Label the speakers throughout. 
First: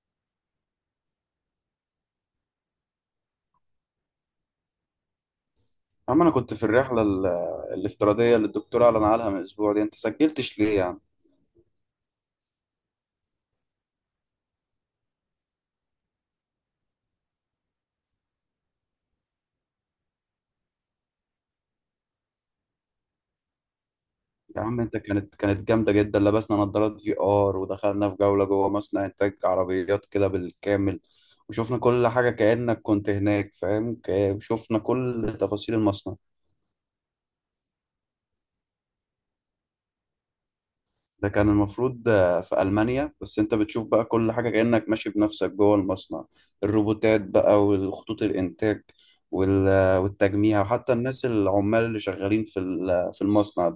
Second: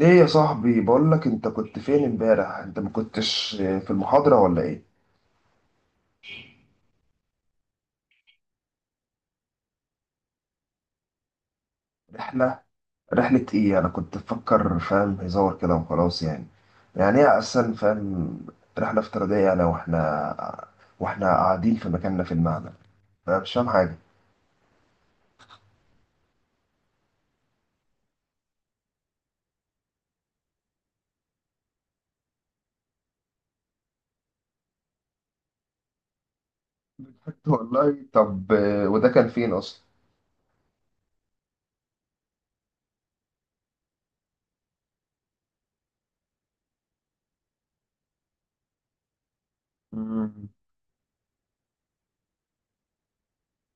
Speaker 1: ايه يا صاحبي، بقول لك، انت كنت فين امبارح؟ انت ما كنتش في المحاضرة ولا ايه؟
Speaker 2: عم، انا كنت في الرحله الافتراضيه اللي الدكتور اعلن عنها من اسبوع دي. انت سجلتش ليه يا عم؟
Speaker 1: رحلة رحلة ايه؟ انا كنت بفكر فاهم هزار كده وخلاص يعني. يعني ايه اصلا فاهم؟ رحلة افتراضية؟ انا واحنا قاعدين في مكاننا في المعمل، فانا مش فاهم حاجة.
Speaker 2: يا عم انت كانت جامده جدا. لبسنا نظارات في ار ودخلنا في جوله جوه مصنع انتاج عربيات كده بالكامل. وشفنا كل حاجه كانك كنت هناك، فاهم؟ وشفنا كل تفاصيل المصنع.
Speaker 1: والله طب وده كان فين اصلا؟
Speaker 2: ده كان المفروض في المانيا، بس انت بتشوف بقى كل حاجه كانك ماشي بنفسك جوه المصنع. الروبوتات بقى والخطوط الانتاج
Speaker 1: مم.
Speaker 2: والتجميع، وحتى الناس العمال اللي شغالين في المصنع.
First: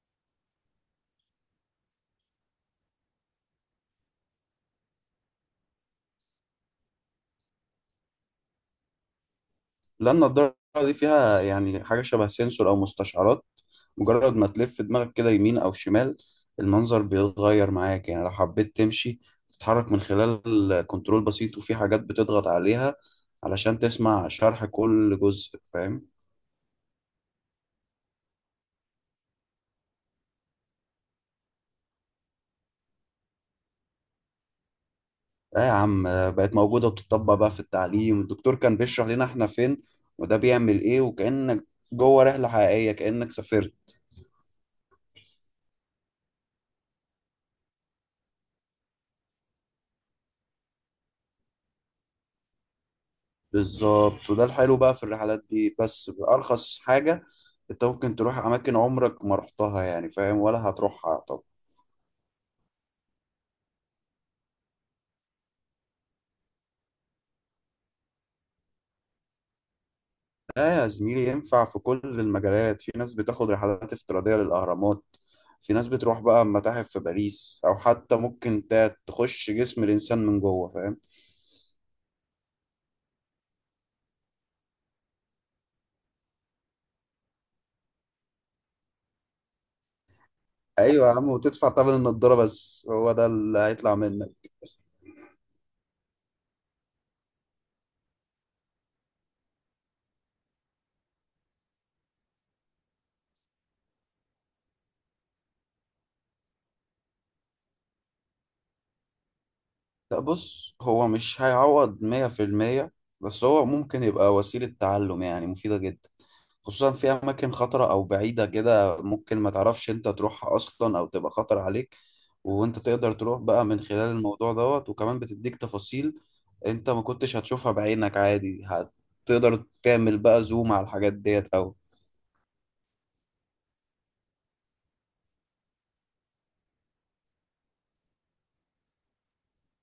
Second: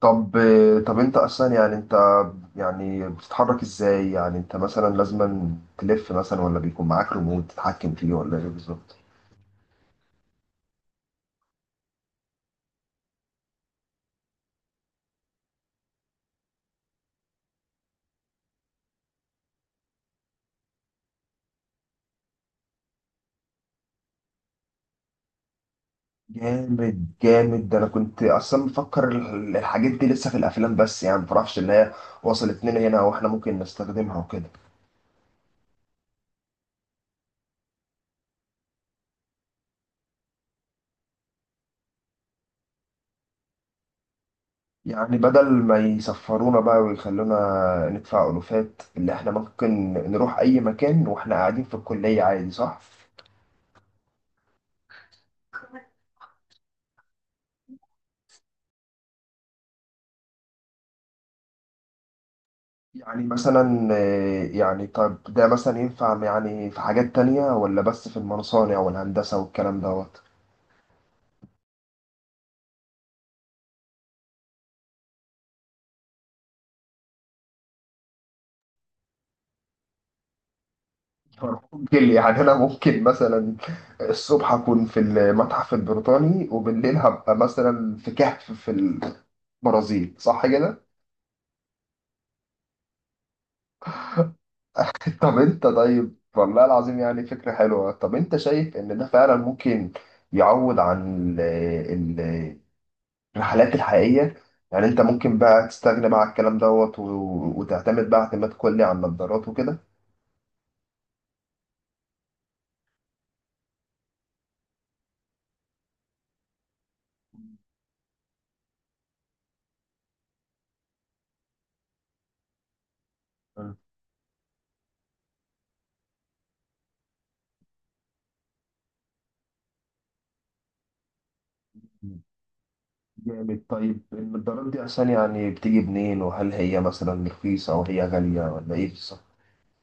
Speaker 1: طب طب انت اصلا يعني انت، يعني بتتحرك ازاي؟ يعني انت مثلا لازم تلف مثلا، ولا بيكون معاك ريموت تتحكم فيه، ولا ايه بالظبط؟
Speaker 2: لأن النضارة دي فيها يعني حاجة شبه سنسور أو مستشعرات. مجرد ما تلف دماغك كده يمين أو شمال، المنظر بيتغير معاك. يعني لو حبيت تمشي، تتحرك من خلال كنترول بسيط، وفي حاجات بتضغط عليها علشان تسمع شرح كل جزء. فاهم؟
Speaker 1: جامد جامد. ده انا كنت اصلا مفكر الحاجات دي لسه في الافلام بس، يعني مفرحش ان هي وصلت لنا هنا واحنا ممكن نستخدمها وكده.
Speaker 2: آه يا عم، بقت موجودة وبتطبق بقى في التعليم. الدكتور كان بيشرح لنا إحنا فين، وده بيعمل إيه، وكأنك جوه رحلة حقيقية، كأنك سافرت.
Speaker 1: يعني بدل ما يسفرونا بقى ويخلونا ندفع الوفات، اللي احنا ممكن نروح اي مكان واحنا قاعدين في الكلية عادي، صح؟
Speaker 2: بالظبط، وده الحلو بقى في الرحلات دي، بس بأرخص حاجة انت ممكن تروح اماكن عمرك ما رحتها، يعني فاهم؟ ولا هتروحها طب.
Speaker 1: يعني مثلا يعني طب ده مثلا ينفع يعني في حاجات تانية، ولا بس في المصانع والهندسة والكلام دوت؟
Speaker 2: لا يا زميلي، ينفع في كل المجالات. في ناس بتاخد رحلات افتراضية للأهرامات، في ناس بتروح بقى متاحف في باريس، او حتى ممكن تخش جسم الانسان من جوه، فاهم؟
Speaker 1: ممكن، يعني انا ممكن مثلا الصبح اكون في المتحف البريطاني، وبالليل هبقى مثلا في كهف في البرازيل، صح كده؟
Speaker 2: ايوه يا عم، وتدفع ثمن النضارة بس، هو ده اللي هيطلع منك.
Speaker 1: طب انت، طيب والله العظيم يعني فكرة حلوة. طب انت شايف ان ده فعلا ممكن يعوض عن ال- الرحلات الحقيقية؟ يعني انت ممكن بقى تستغنى بقى عن الكلام دوت وتعتمد بقى اعتماد كلي على النظارات وكده؟
Speaker 2: لا بص، هو مش هيعوض 100%، بس هو ممكن يبقى وسيلة تعلم يعني مفيدة جدا، خصوصا في اماكن خطرة او بعيدة كده، ممكن ما تعرفش انت تروحها اصلا او تبقى خطر عليك، وانت تقدر تروح بقى من خلال الموضوع دوت. وكمان بتديك تفاصيل انت ما كنتش هتشوفها بعينك عادي، هتقدر تعمل بقى زوم على الحاجات ديت. او
Speaker 1: جامد. طيب المقدارات دي أصلا يعني بتيجي منين؟ وهل هي مثلا رخيصة أو هي غالية، ولا إيه بالظبط؟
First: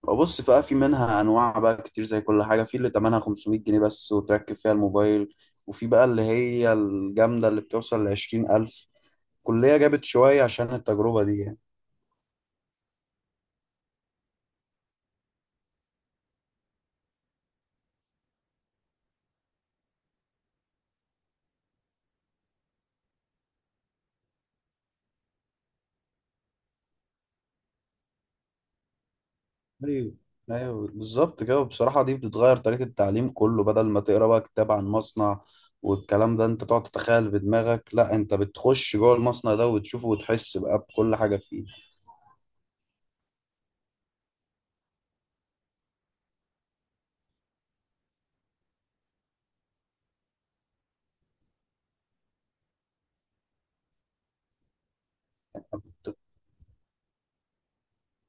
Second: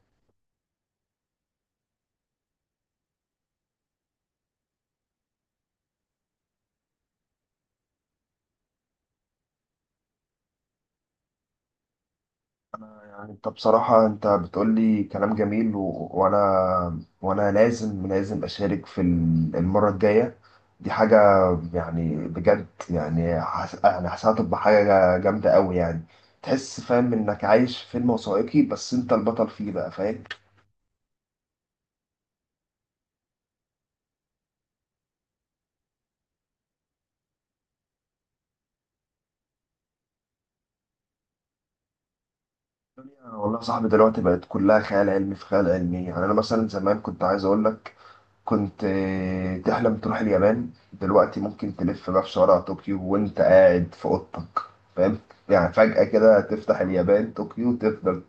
Speaker 2: بص بقى، في منها انواع بقى كتير زي كل حاجة. في اللي تمنها 500 جنيه بس وتركب فيها الموبايل، وفي بقى اللي هي الجامدة اللي بتوصل لـ20 ألف. كلية جابت شوية عشان التجربة دي يعني.
Speaker 1: يعني أنت بصراحة، أنت بتقول لي كلام جميل وأنا لازم أشارك في المرة الجاية. دي حاجة يعني بجد، يعني يعني حاسسها تبقى حاجة جامدة أوي يعني. تحس فاهم إنك عايش في فيلم وثائقي، بس أنت البطل فيه بقى،
Speaker 2: ايوه،
Speaker 1: فاهم؟
Speaker 2: ايوه بالظبط كده. وبصراحه دي بتتغير طريقه التعليم كله. بدل ما تقرا بقى كتاب عن مصنع والكلام ده انت تقعد تتخيل بدماغك، لا انت بتخش جوه المصنع ده وتشوفه وتحس بقى بكل حاجه فيه.
Speaker 1: والله يا صاحبي، دلوقتي بقت كلها خيال علمي في خيال علمي. يعني أنا مثلا زمان كنت عايز أقول لك، كنت تحلم تروح اليابان. دلوقتي ممكن تلف بقى في شوارع طوكيو وانت قاعد في اوضتك، فاهم؟ يعني فجأة كده تفتح اليابان طوكيو وتفضل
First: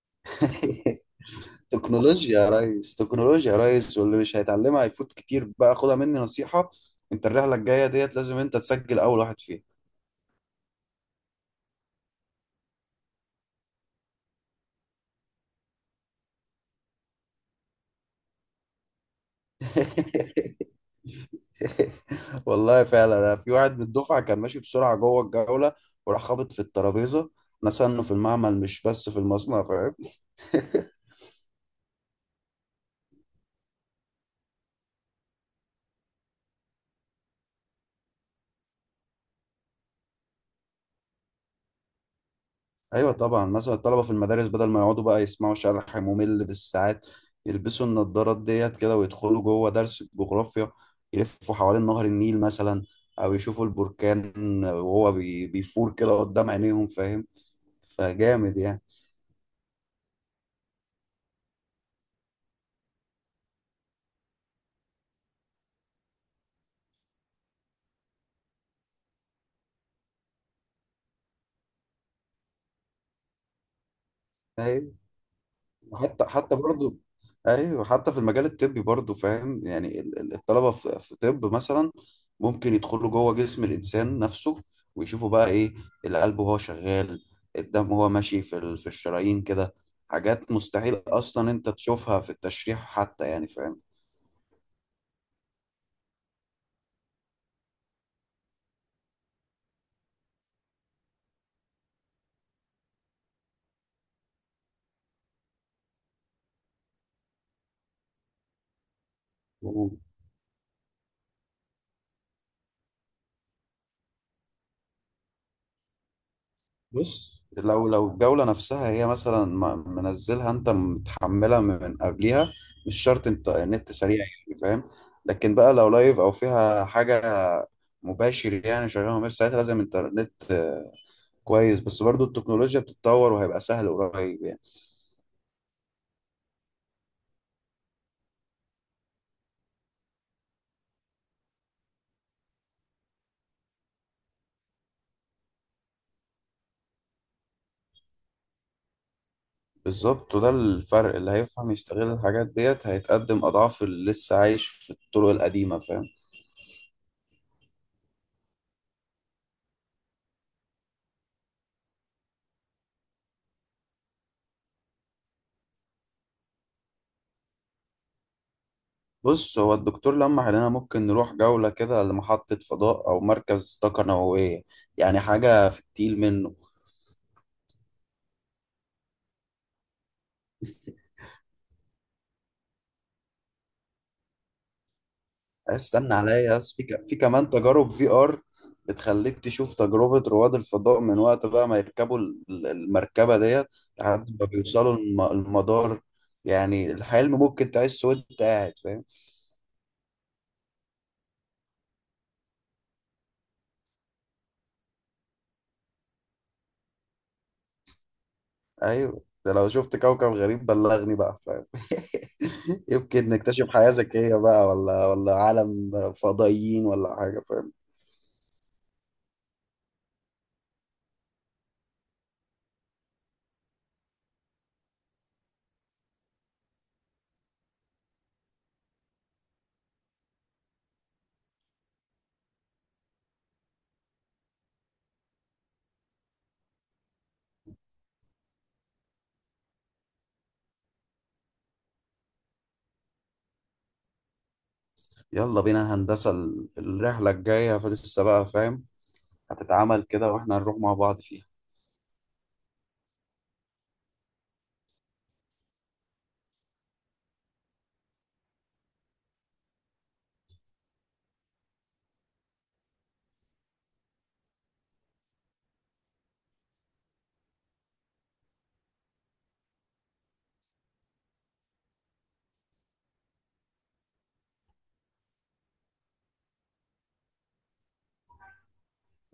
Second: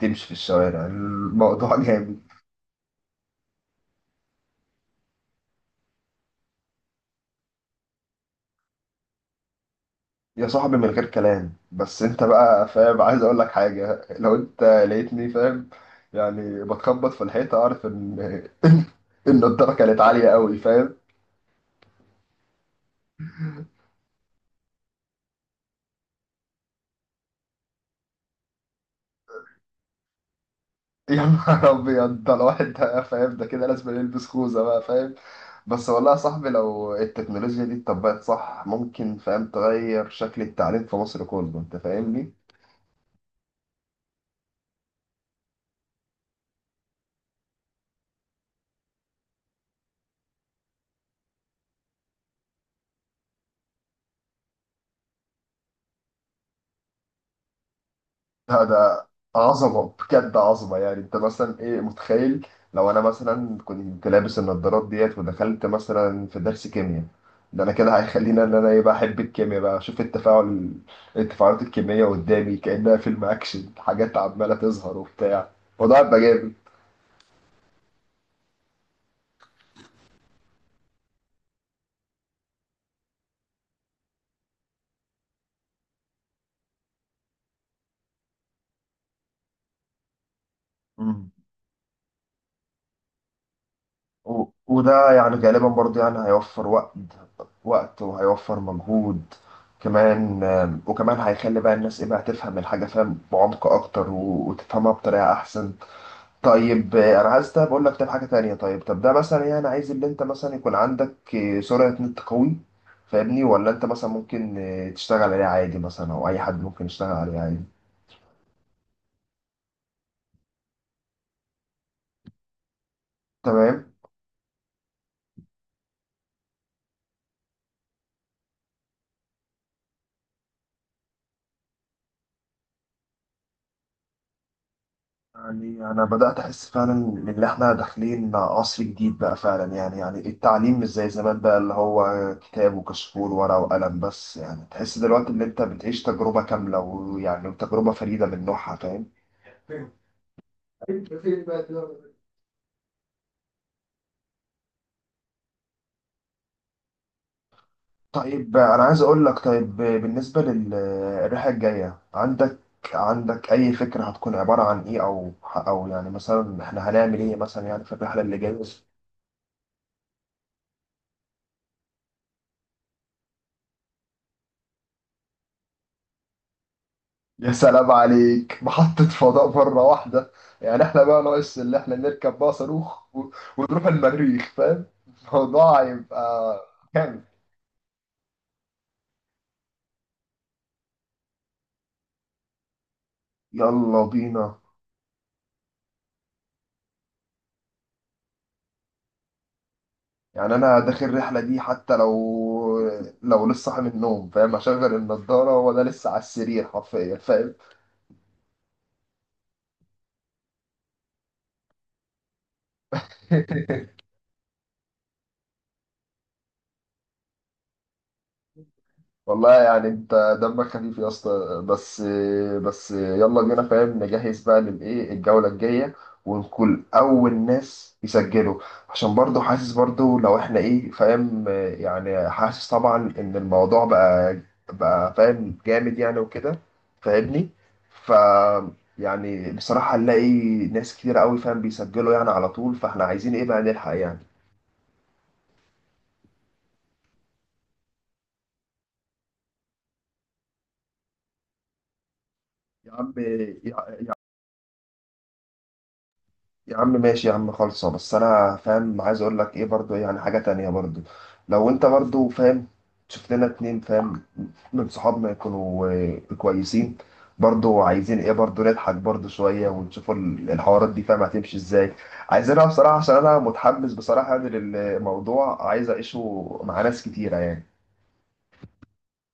Speaker 1: تمشي في الشوارع. الموضوع جامد.
Speaker 2: تكنولوجيا يا ريس، تكنولوجيا يا ريس، واللي مش هيتعلمها هيفوت كتير بقى. خدها مني نصيحه، انت الرحله الجايه ديت لازم انت تسجل اول واحد فيها.
Speaker 1: يا صاحبي من غير كلام، بس انت بقى فاهم، عايز اقول لك حاجة. لو انت لقيتني فاهم، يعني بتخبط في الحيطة، اعرف ان ان الدرجة كانت عالية قوي، فاهم.
Speaker 2: والله فعلا، أنا في واحد من الدفعه كان ماشي بسرعه جوه الجوله، وراح خابط في الترابيزه. نسى في المعمل مش بس في المصنع، فاهم؟
Speaker 1: يا نهار ابيض، ده الواحد ده فاهم، ده كده لازم يلبس خوذه بقى، فاهم. بس والله يا صاحبي، لو التكنولوجيا دي اتطبقت صح، ممكن فاهم تغير شكل التعليم في مصر كله، انت فاهمني؟
Speaker 2: ايوه طبعا، مثلا الطلبه في المدارس بدل ما يقعدوا بقى يسمعوا شرح ممل بالساعات، يلبسوا النضارات ديت كده ويدخلوا جوه درس الجغرافيا. يلفوا حوالين نهر النيل مثلا، او يشوفوا البركان وهو بيفور كده قدام عينيهم، فاهم؟ فجامد
Speaker 1: ده عظمه بجد، عظمه. يعني انت مثلا ايه متخيل؟ لو انا مثلا كنت لابس النضارات ديت ودخلت مثلا في درس كيمياء، ده انا كده هيخليني ان انا ايه بقى، احب الكيمياء بقى، اشوف التفاعلات الكيمياء قدامي كانها فيلم اكشن، حاجات عماله
Speaker 2: يعني.
Speaker 1: تظهر وبتاع. الموضوع هيبقى
Speaker 2: حتى
Speaker 1: جامد.
Speaker 2: حتى برضو، ايوه حتى في المجال الطبي برضو، فاهم؟ يعني الطلبه في طب مثلا ممكن يدخلوا جوه جسم الانسان نفسه، ويشوفوا بقى ايه، القلب وهو شغال، الدم وهو ماشي في الشرايين كده. حاجات مستحيل
Speaker 1: مم.
Speaker 2: اصلا انت تشوفها في التشريح حتى، يعني
Speaker 1: وده يعني غالبا برضو يعني هيوفر وقت، وقت وهيوفر مجهود كمان. وكمان هيخلي بقى الناس ايه بقى، تفهم الحاجة فاهم بعمق اكتر، وتفهمها بطريقة احسن. طيب انا عايز ده بقول لك، طيب حاجة تانية، طب ده مثلا يعني عايز
Speaker 2: فاهم.
Speaker 1: اللي انت مثلا يكون عندك سرعة نت قوي، فاهمني؟ ولا انت مثلا ممكن تشتغل عليه عادي مثلا، او اي حد ممكن يشتغل
Speaker 2: بص،
Speaker 1: عليه عادي؟
Speaker 2: لو الجولة نفسها هي مثلا منزلها انت متحملها من قبلها، مش شرط انت
Speaker 1: تمام.
Speaker 2: النت سريع، يعني فاهم. لكن بقى لو لايف او فيها حاجة مباشر، يعني شغالة مباشر، ساعتها لازم انترنت كويس. بس برضو التكنولوجيا بتتطور وهيبقى سهل قريب يعني.
Speaker 1: يعني أنا بدأت أحس فعلا إن إحنا داخلين عصر جديد بقى فعلا، يعني يعني التعليم مش زي زمان بقى، اللي هو كتاب وكشكول ورقة وقلم بس. يعني تحس دلوقتي إن أنت بتعيش تجربة كاملة، ويعني تجربة فريدة من نوعها، فاهم؟
Speaker 2: بالظبط، وده الفرق. اللي هيفهم يستغل الحاجات ديت هيتقدم اضعاف اللي لسه عايش في الطرق القديمة، فاهم.
Speaker 1: طيب أنا عايز أقول لك، طيب بالنسبة للرحلة الجاية، عندك أي فكرة هتكون عبارة عن إيه؟ أو يعني مثلا إحنا هنعمل إيه مثلا يعني في الرحلة اللي جاية؟
Speaker 2: بص، هو الدكتور لمح علينا ممكن نروح جولة كده لمحطة فضاء أو مركز طاقة نووية، يعني حاجة في التقيل منه.
Speaker 1: يا سلام عليك، محطة فضاء مرة واحدة. يعني احنا بقى ناقص اللي احنا نركب بقى صاروخ ونروح المريخ، فاهم. الموضوع
Speaker 2: استنى عليا
Speaker 1: هيبقى
Speaker 2: بس، في
Speaker 1: جامد.
Speaker 2: كمان تجارب في آر بتخليك تشوف تجربة رواد الفضاء من وقت بقى ما يركبوا المركبة ديت
Speaker 1: يلا
Speaker 2: لحد ما
Speaker 1: بينا.
Speaker 2: بيوصلوا المدار. يعني الحلم ممكن تعيش وأنت قاعد، فاهم.
Speaker 1: يعني انا داخل الرحلة دي حتى لو، لو لسه صاحي من النوم فاهم، اشغل النضارة وانا لسه على السرير حرفيا، فاهم.
Speaker 2: ايوه، ده لو شفت كوكب غريب بلغني بقى، فاهم. يمكن نكتشف حياة ذكية بقى، ولا عالم فضائيين ولا حاجة، فاهم.
Speaker 1: والله يعني انت دمك خفيف يا اسطى. بس، بس يلا بينا فاهم، نجهز بقى للايه، الجوله الجايه، ونكون اول ناس يسجلوا. عشان برضو حاسس، برضو لو احنا ايه فاهم، يعني حاسس طبعا ان الموضوع بقى فاهم جامد يعني وكده، فاهمني؟ ف، يعني بصراحه نلاقي ناس كتير قوي فاهم بيسجلوا يعني على طول، فاحنا عايزين ايه بقى، نلحق يعني.
Speaker 2: يلا بينا، هندسة الرحلة الجاية فلسه بقى، فاهم. هتتعمل كده واحنا هنروح مع بعض فيها.
Speaker 1: يا عم، يا عم ماشي يا عم خالصة، بس انا فاهم عايز اقول لك ايه برضو، يعني حاجة تانية برضو، لو انت برضو فاهم، شوف لنا اتنين فاهم من صحابنا يكونوا كويسين. برضو عايزين ايه برضو، نضحك برضو شوية، ونشوف الحوارات دي فاهم هتمشي ازاي. عايزينها بصراحة، عشان انا متحمس بصراحة يعني للموضوع، عايز اعيشه مع ناس كتيرة يعني.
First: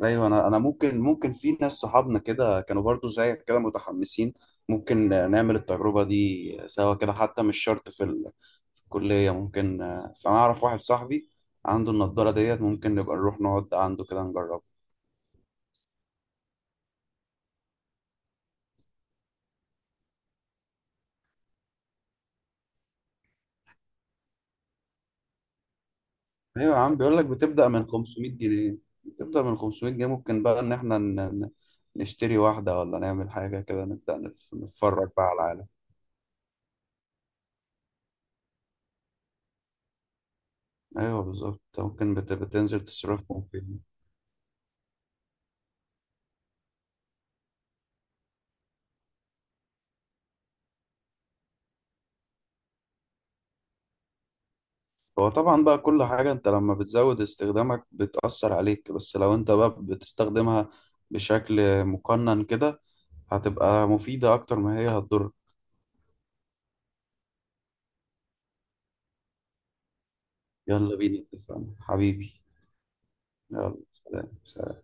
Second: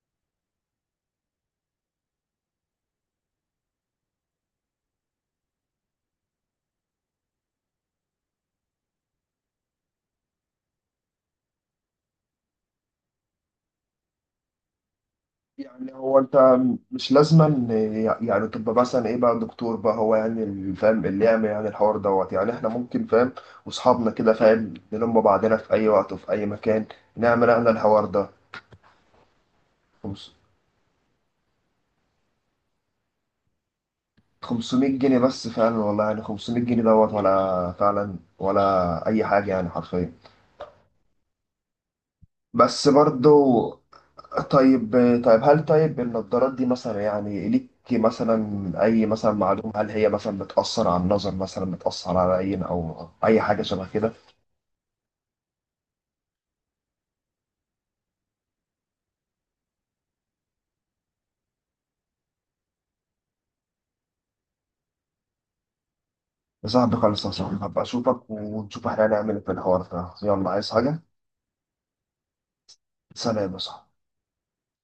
Speaker 2: ايوه، انا ممكن في ناس صحابنا كده كانوا برضو زيك كده متحمسين. ممكن نعمل التجربة دي سوا كده حتى، مش شرط في الكلية. ممكن، فانا اعرف واحد صاحبي عنده النضارة ديت، ممكن نبقى نروح نقعد عنده كده نجربها.
Speaker 1: يعني هو انت مش لازما يعني تبقى مثلا ايه بقى دكتور بقى، هو يعني اللي فاهم اللي يعمل يعني الحوار دوت. يعني احنا ممكن فاهم واصحابنا كده فاهم نلم بعضنا في اي وقت وفي اي
Speaker 2: ايوه يا
Speaker 1: مكان،
Speaker 2: عم، بيقول لك
Speaker 1: نعمل
Speaker 2: بتبدأ
Speaker 1: احنا
Speaker 2: من
Speaker 1: الحوار ده.
Speaker 2: 500 جنيه. بتبدأ من 500 جنيه،
Speaker 1: خمس-
Speaker 2: ممكن بقى ان احنا ن- نشتري واحدة، ولا نعمل حاجة كده، نبدأ
Speaker 1: 500
Speaker 2: نتفرج
Speaker 1: جنيه
Speaker 2: بقى على
Speaker 1: بس،
Speaker 2: العالم.
Speaker 1: فعلا والله، يعني 500 جنيه دوت، ولا فعلا، ولا اي حاجة يعني حرفيا.
Speaker 2: ايوه بالظبط، أنت ممكن بتنزل
Speaker 1: بس برضو،
Speaker 2: تصرفهم فين.
Speaker 1: طيب، طيب هل، طيب النضارات دي مثلا يعني ليك مثلا أي مثلا معلومة، هل هي مثلا بتأثر على النظر، مثلا بتأثر على عين أو أي حاجة شبه كده؟
Speaker 2: هو طبعا بقى كل حاجة انت لما بتزود استخدامك بتأثر عليك، بس لو انت بقى بتستخدمها بشكل مقنن كده هتبقى مفيدة اكتر ما هي هتضر.
Speaker 1: يا صاحبي خلاص يا صاحبي، هبقى أشوفك، ونشوف إحنا هنعمل إيه في الحوار ده. يلا، عايز
Speaker 2: يلا
Speaker 1: حاجة؟
Speaker 2: بينا، اتفقنا حبيبي.
Speaker 1: سلام يا
Speaker 2: يلا،
Speaker 1: صاحبي.
Speaker 2: سلام، سلام.